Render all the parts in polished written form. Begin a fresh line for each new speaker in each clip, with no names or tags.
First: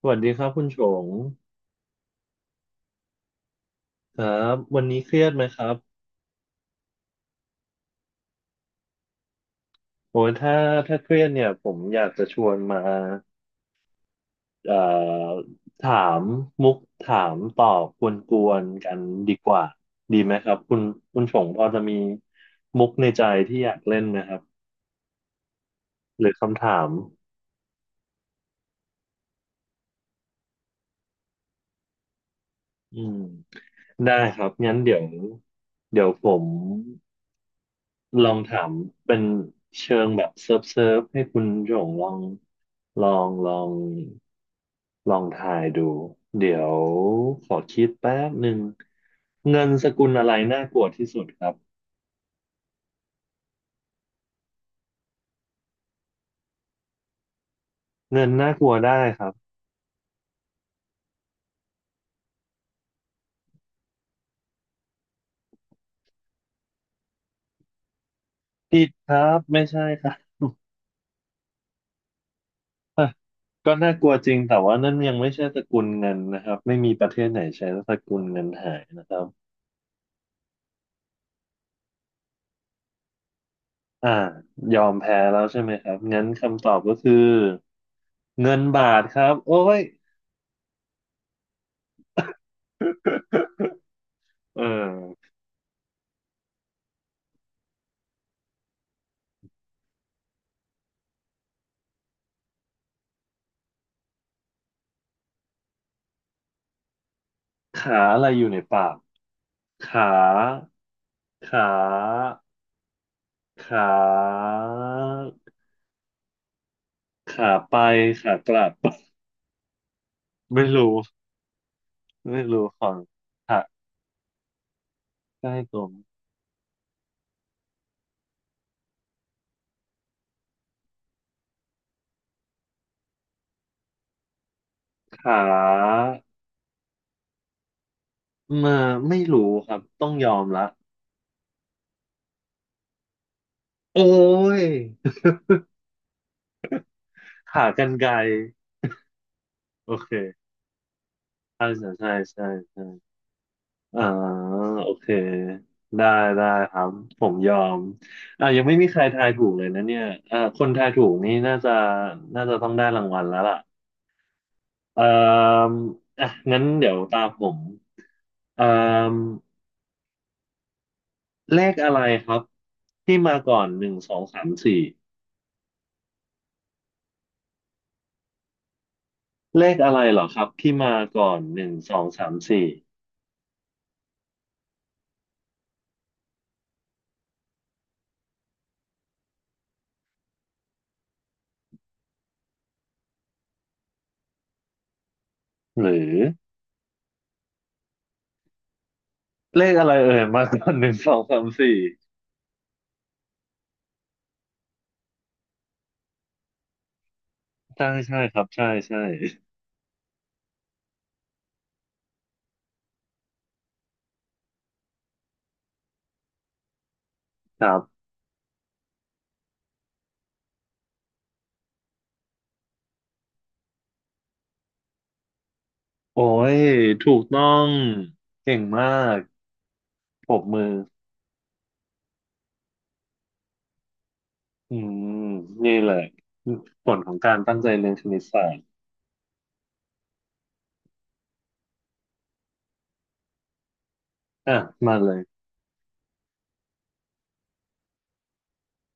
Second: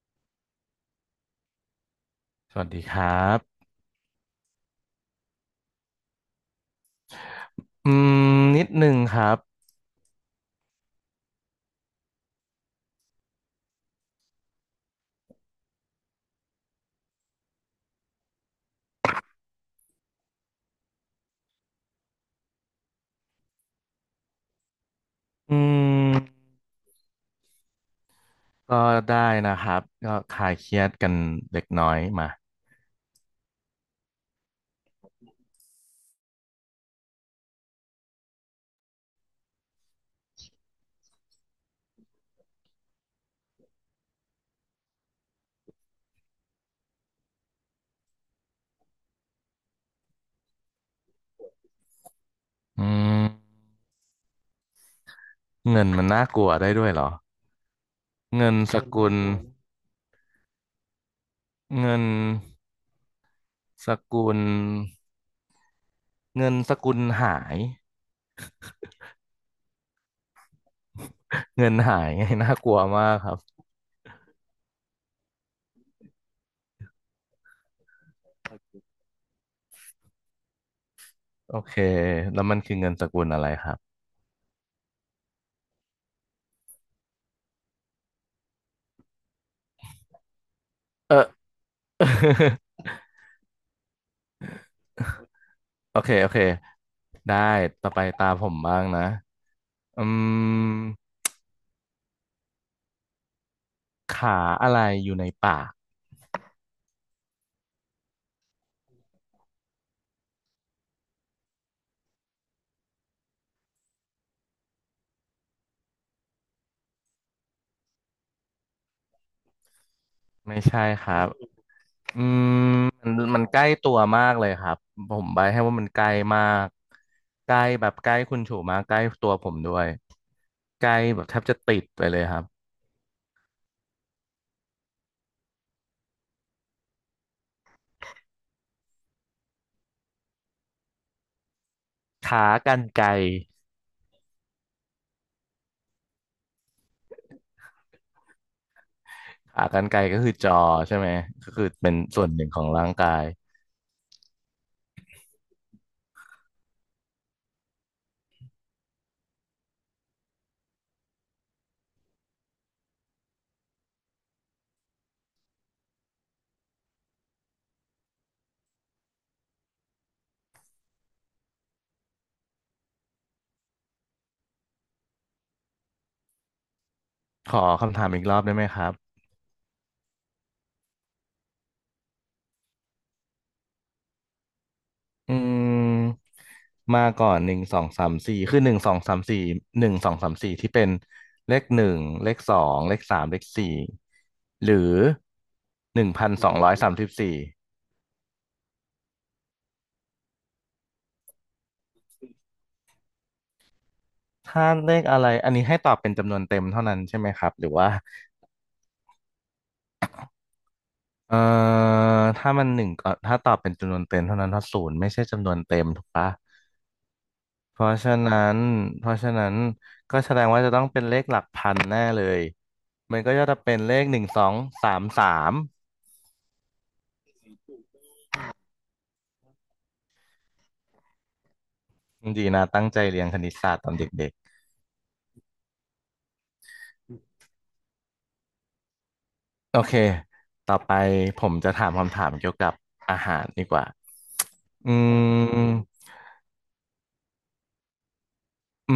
สวัสดีครับคุณชง
สวัสดีครับ
ครับวันนี้เครียดไหมครับ
อืมนิดนึงครับ
โอ้ยถ้าเครียดเนี่ยผมอยากจะชวนมาเอ่อถามมุกถามตอบกวนๆกันดีกว่าดีไหมครับคุณชงพอจะมีมุกในใจที่อยากเล่นไหมครับ
อืม
หรือคำถาม
ก็ได้นะครับก็คลายเครียดกันเล็กน้อยมา
อืมได้ครับงั้นเดี๋ยวผม ลองถามเป็นเชิงแบบเซิร์ฟเซิร์ฟให้คุณหยงลองลองลองทายดูเดี๋ยวขอคิดแป๊บหนึ่งเงินสกุลอะไรน่ากลัวที่สุดครับ
อืมเงินมันน่ากลัวได้ด้วยเหรอ
เงิน
เงิ
น่า
น
กลัว
ส
ได้
กุล
ครับ
เงินสกุล เงินสกุลหาย
ผิดครับไม่ใช่ครับ
เงินหายไงน่ากลัวมากครับ
ก็น่ากลัวจริงแต่ว่านั่นยังไม่ใช่สกุลเงินนะครับไม่มีประเทศไหนใช้สกุลเงินหายนะครับ
โอเคแล้วมันคือเงินสกุลอะไรครับ
อ่ายอมแพ้แล้วใช่ไหมครับงั้นคำตอบก็คือเงินบาทครับโอ้ย
เออ
เออ
โอเคโอเคได้ต่อไปตาผมบ้างนะอืมขาอะไรอยู่ในป่าก
ขาอะไรอยู่ในปากขาขาขาขาไปขากลับ
ไม่
ไม่
ใช่
รู้
ครับอื
ไม่รู้
ม
ของ
มันใก
ขา
ล้ตัวมากเลยครับ ผมใบ
ใกล้
ให้ว่า
ตัว
มันใก
มั้ย
ล้มากใกล้แบบใกล้คุณฉูมากใกล้ตัวผมด้วยใกล้แบบแทบจะติดไปเลยครับ
ขามาไม่รู้ครับต้องยอมละ
ขากรรไกร
โอ้ย ขากรรไกร
ขากรร
โอ
ไกร
เค
ก็คือจอใช่ไหมก็คื
ใช่
อ
ใช่
เป็น
ใช่
ส่วนห
ใช่
นึ่งของ
ใช่
ร่างกาย
อ่าโอเคได้ได้ครับผมยอมยังไม่มีใครทายถูกเลยนะเนี่ยคนทายถูกนี่น่าจะต้องได้รางวัลแล้วล่ะ เอ่ออ่ะงั้นเดี๋ยวตามผมเอ่อเลขอะไรครับที่มาก่อนหนึ่งสองสามสี่
ขอคำถามอีกรอบได้ไหมครับ
เลขอะไรเหรอครับที่มาก่อนหนึ่งสองสามสี่
อืม มาก่อนหนึ่งสองสามสี่คือหนึ่งสองสามสี่หนึ่งสองสามสี่ที่เป็นเลขหนึ่งเลขสองเลขสามเลขสี่หรือ
หรื
หนึ่ง
อ
พันสองร้อยสามสิบสี่
เลขอะไรเอ่ยมาก่อนหนึ่งสองสามสี่
ถ้าเลขอะไรอันนี้ให้ตอบเป็นจำนวนเต็มเท่านั้นใช่ไหมครับหรือ
ใช่
ว่า
ใช่ครับใช่ใช่
เอ่อถ้ามันหนึ่งก็ถ้าตอบเป็นจำนวนเต็มเท่านั้นถ้าศูนย์ไม่ใช่จำนวนเต็มถูกปะ
ครั
เพราะ
บ
ฉะนั้นเพราะฉะนั้นก็แสดงว่าจะต้องเป็นเลขหลักพันแน่เลยมันก็จะเป็นเลขหนึ่งสองสามสาม
โอ้ยถูกต้องเก่งมากปรบมือ
ดีนะตั้งใจเรียนคณิตศาสตร์ตอนเด็ก
อืมนี่แหละผลของการตั้งใจเรียนคณิตศาสตร์
ๆโอเคต่อไปผมจะถามคำถามเกี่ยวกับอาหารดีกว่า
อ่ะ
อื
มาเลย
มอื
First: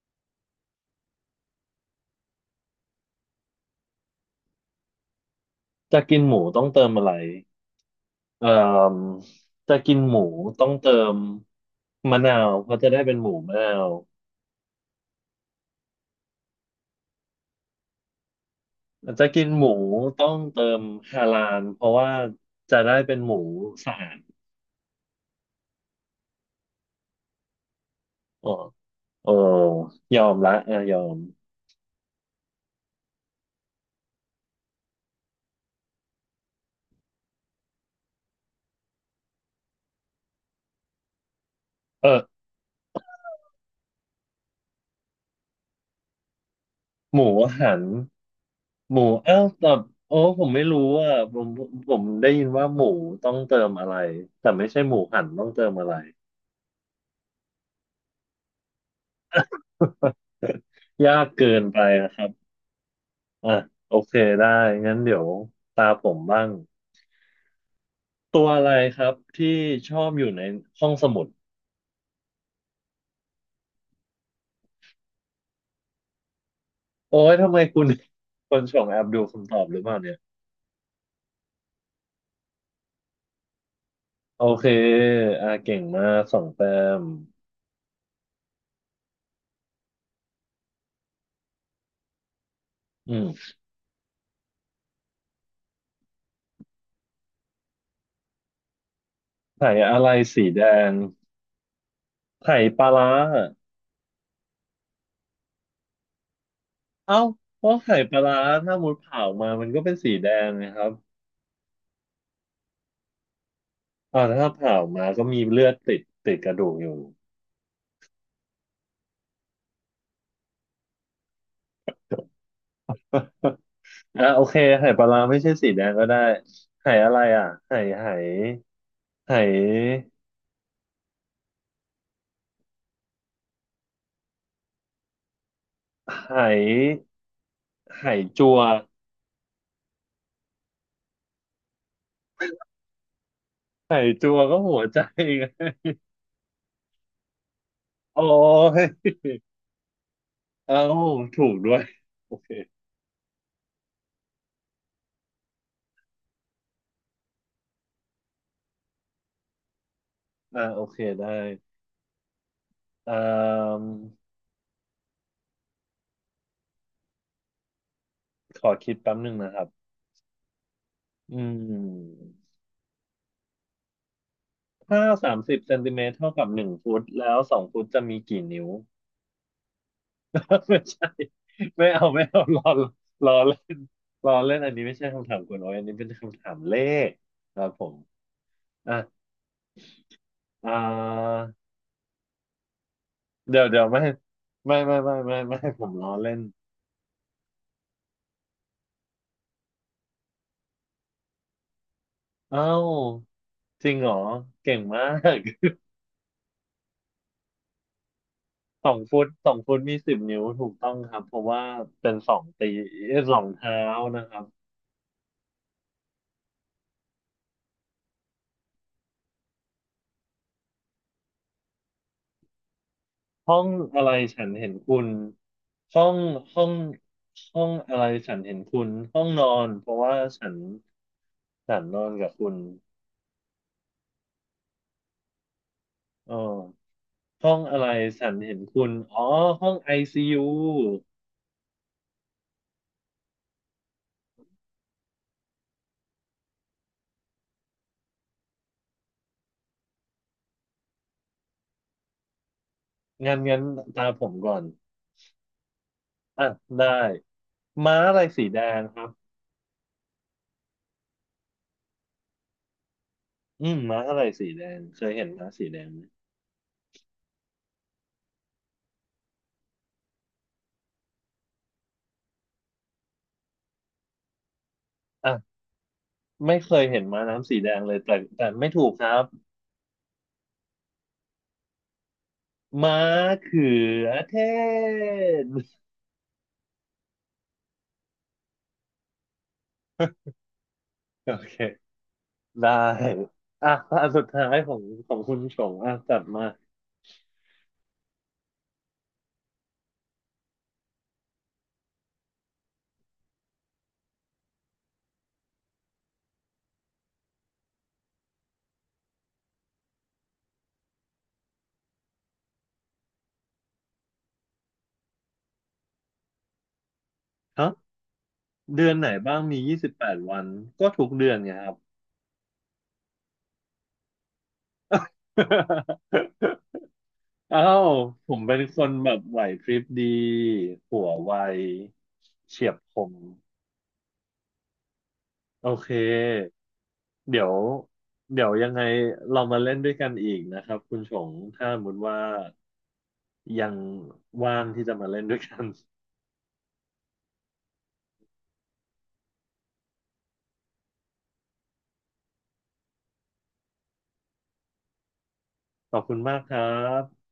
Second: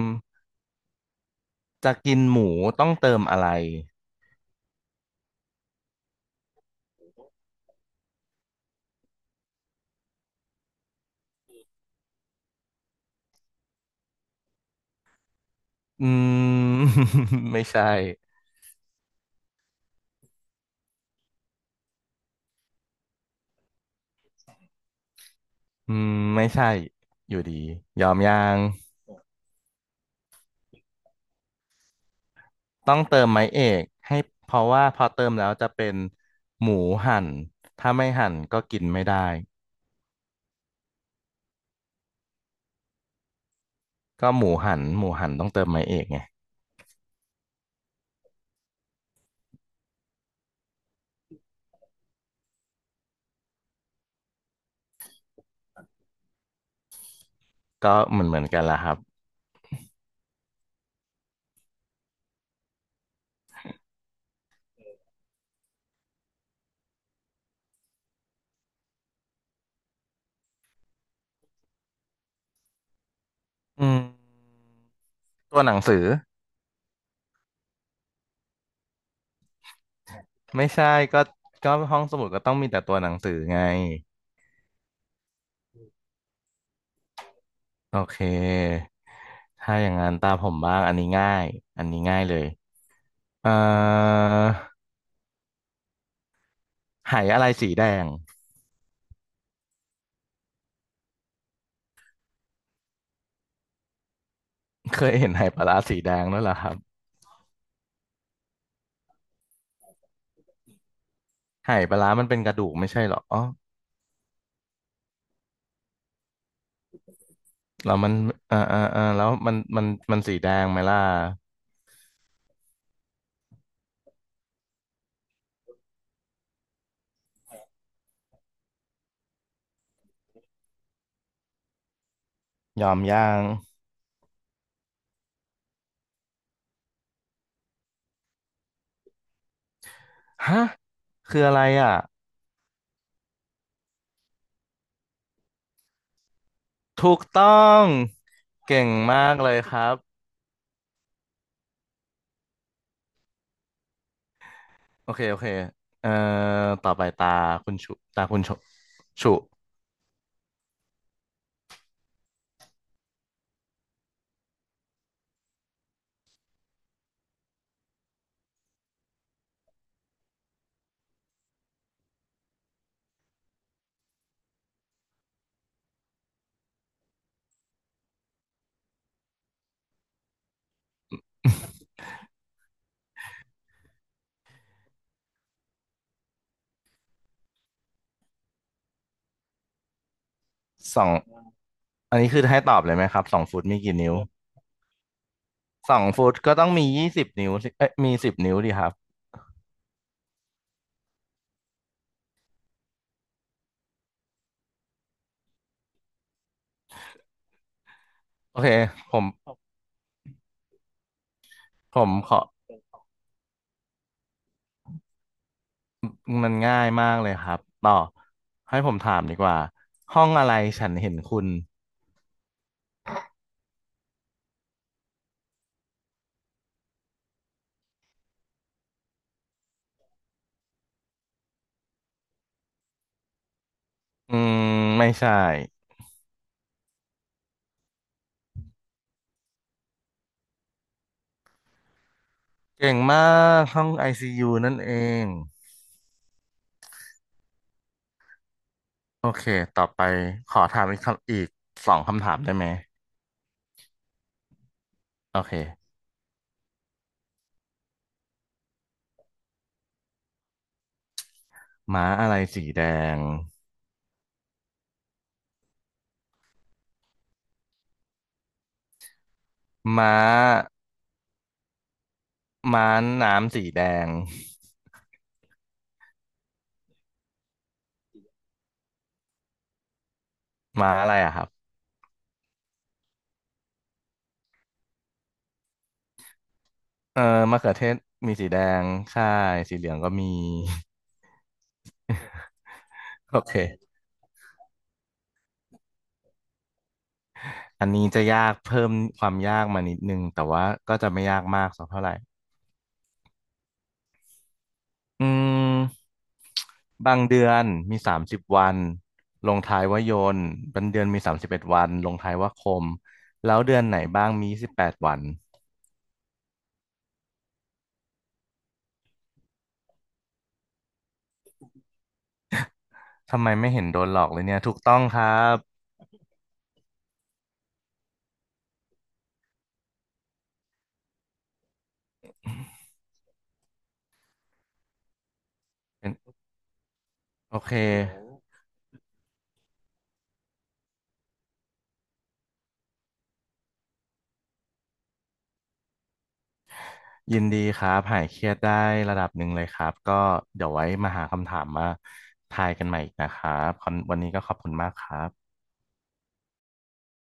มจะกินหมูต้องเติมอะไร
จะกินหมูต้องเติมอะไร เอ่อจะกินหมูต้องเติมมะนาวเพราะจะได้เป็นหมูมะนาว
อืม ไม่ใช่
จะกินหมูต้องเติมฮาลาลเพราะว่าจะได้เป็นหมูสะอาด
อืมไม่ใช่อยู่ดียอมยั
อ๋อ
ง
โอ้ยอมละอ่ะยอม
ต้องเติมไม้เอกให้เพราะว่าพอเติมแล้วจะเป็นหมูหั่นถ้าไม่หั่นก็กินไม่ได้
เออ
ก็หมูหั่นหมูหั่นต้องเติมไม้เอกไง
หมูหันหมูเอ้าแต่โอ้ผมไม่รู้อ่ะผมได้ยินว่าหมูต้องเติมอะไรแต่ไม่ใช่หมูหันต้องเติมอะไร
ก็เหมือนกันละครับ
ยากเกินไปนะครับอ่ะโอเคได้งั้นเดี๋ยวตาผมบ้าง ตัวอะไรครับที่ชอบอยู่ในห้องสมุด
อืม ตัวหนังสือ
โอ้ยทำไมคุณ คนส่งแอบดูคำตอบหรือเปล่าเนี่ย
ไม่ใช่ก็ก็ห้องสมุดก็ต้องมีแต่ตัวหนังสือไง
โอเคเก่งมากสองแต้ม
โอเคถ้าอย่างนั้นตามผมบ้างอันนี้ง่ายอันนี้ง่ายเลย
อืม
เอ่อไหอะไรสีแดง
ไข่อะไรสีแดงไข่ปลาร้า
เคยเห็นไหปลาร้าสีแดงด้วยเหรอครับ
เอ้าเพราะไข่ปลาร้าถ้ามุดเผามามันก็เป็นสีแดงนะครับ
ไหปลาร้ามันเป็นกระดูกไม่ใช่เหรอ
ถ้าเผามาก็มีเลือดติดติดกระดูกอยู่
แล้วมันเออเออเออแล้วมันมันมันสีแดงไหมล่ะ
โอเคไข่ปลาร้าไม่ใช่สีแดงก็ได้ไข่อะไรอ่ะไข่ไข่ไข่
ยอมย่าง
ไข่ไข่จัว
ฮะคืออะไรอ่ะ
ไข่จัวก็หัวใจไง
ถูกต้อง
โอ้
เก่ง
ย
มากเลยครับ
เอ้าถูกด้วย โอเค
โอเคโอเคเอ่อต่อไปตาคุณชุ
โอเคได้อ่ามขอคิดแป๊บหนึ่งนะครับอืมถ้า30 เซนติเมตรเท่ากับ1 ฟุตแล้วสองฟุตจะมีกี่นิ้ว ไม่ใช่ ไม่เอาไม่เอารอรอเล่นรอเล่นอันนี้ไม่ใช่คำถามคุณโอ้อยอันนี้เป็นคำถามเลขครับผมอ่ะอ่า
สองอันนี้คือให้ตอบเลยไหมครับสองฟุ
เดี๋ย
ต
ว
มี
เดี๋ยว
กี่
ไม่
นิ้ว
ไม่ไม่ไม่ไม่ไม่ผม
สอง
ล้อ
ฟุ
เล่
ต
น
ก็ต้องมี20 นิ้วสิเอ้ยมีสิบนิ้วดีครับ
เอ้า จริงเหรอเก่งมาก
โอเค
สอง
ผ
ฟุ
ม
ตสองฟุตมี10 นิ้วถูกต้องครับเพราะว่า
ผ
เป็
ม
นส
ข
อ
อ
งตีสองเท้านะครับ
มันง่ายมากเลยครับ ต่อให้ผมถามดีกว่า ห้องอะไรฉันเห็นคุณ
ห้องอะไรฉันเห็นคุณห้องห้องห้องอะไรฉันเห็นคุณห้องนอนเพราะว่าฉันนอนกับคุณ
อืมไม่ใช่
เออห้องอะไรฉันเห็นคุณอ๋อห้องไอซียู
เก่งมากห้องไอซียูนั่นเอง โอเคต่อไปขอถามอีกคำอีกสองคำถามได้ไหม
งั้นตาผมก่อน
โอเค
อ่ะได้ม้าอะไรสีแดงครับ
ม้าอะไรสีแดง
อืมม้าอะไรสีแดงเคยเห็นม้าสีแดงไหม
ม้าม้าน้ำสีแดง
อ่ะ ไม่เคยเห็นม้าน้ำสีแดงเลยแต่ไม่ถูกครับ
ม้าอะไรอะครับ
ม้าเขือเทศ
เออมะเขือเทศมีสีแดงใช่สีเหลืองก็มี
โอเคได้
โอ
อ่ะ
เค
อันสุดท้ายของคุณชงอ่ะจัดมา
อันนี้จะยากเพิ่มความยากมานิดนึงแต่ว่าก็จะไม่ยากมากสักเท่าไหร่อืมบางเดือนมี30 วันลงท้ายว่ายนต์บางเดือนมี31 วันลงท้ายว่าคมแล้วเดือนไหนบ้างมี18 วัน
ครับเดือนไหนบ้างมี28 วันก็ทุกเดือนไงครับ
ทำไมไม่เห็นโดนหลอกเลยเนี่ยถูกต้องครับ
อ้าวผมเป็นคนแบบไหวพริบดีหัวไวเฉียบคมโอเค
เป็น
เดี๋ยว
โอเค
เดี๋ยวยังไงเรามาเล่นด้วยกันอีกนะครับคุณชงถ้าสมมติว่า ยังว่างที่จะมาเล่นด้วยกัน
ยินดีครับหายเครียดได้ระดับหนึ่งเลยครับก็เดี๋ยวไว้มาหาคำถามมาทายกันใหม่อีกนะครับคอนวันนี้ก็ขอบคุณมากครับ
ขอบคุณมากครับ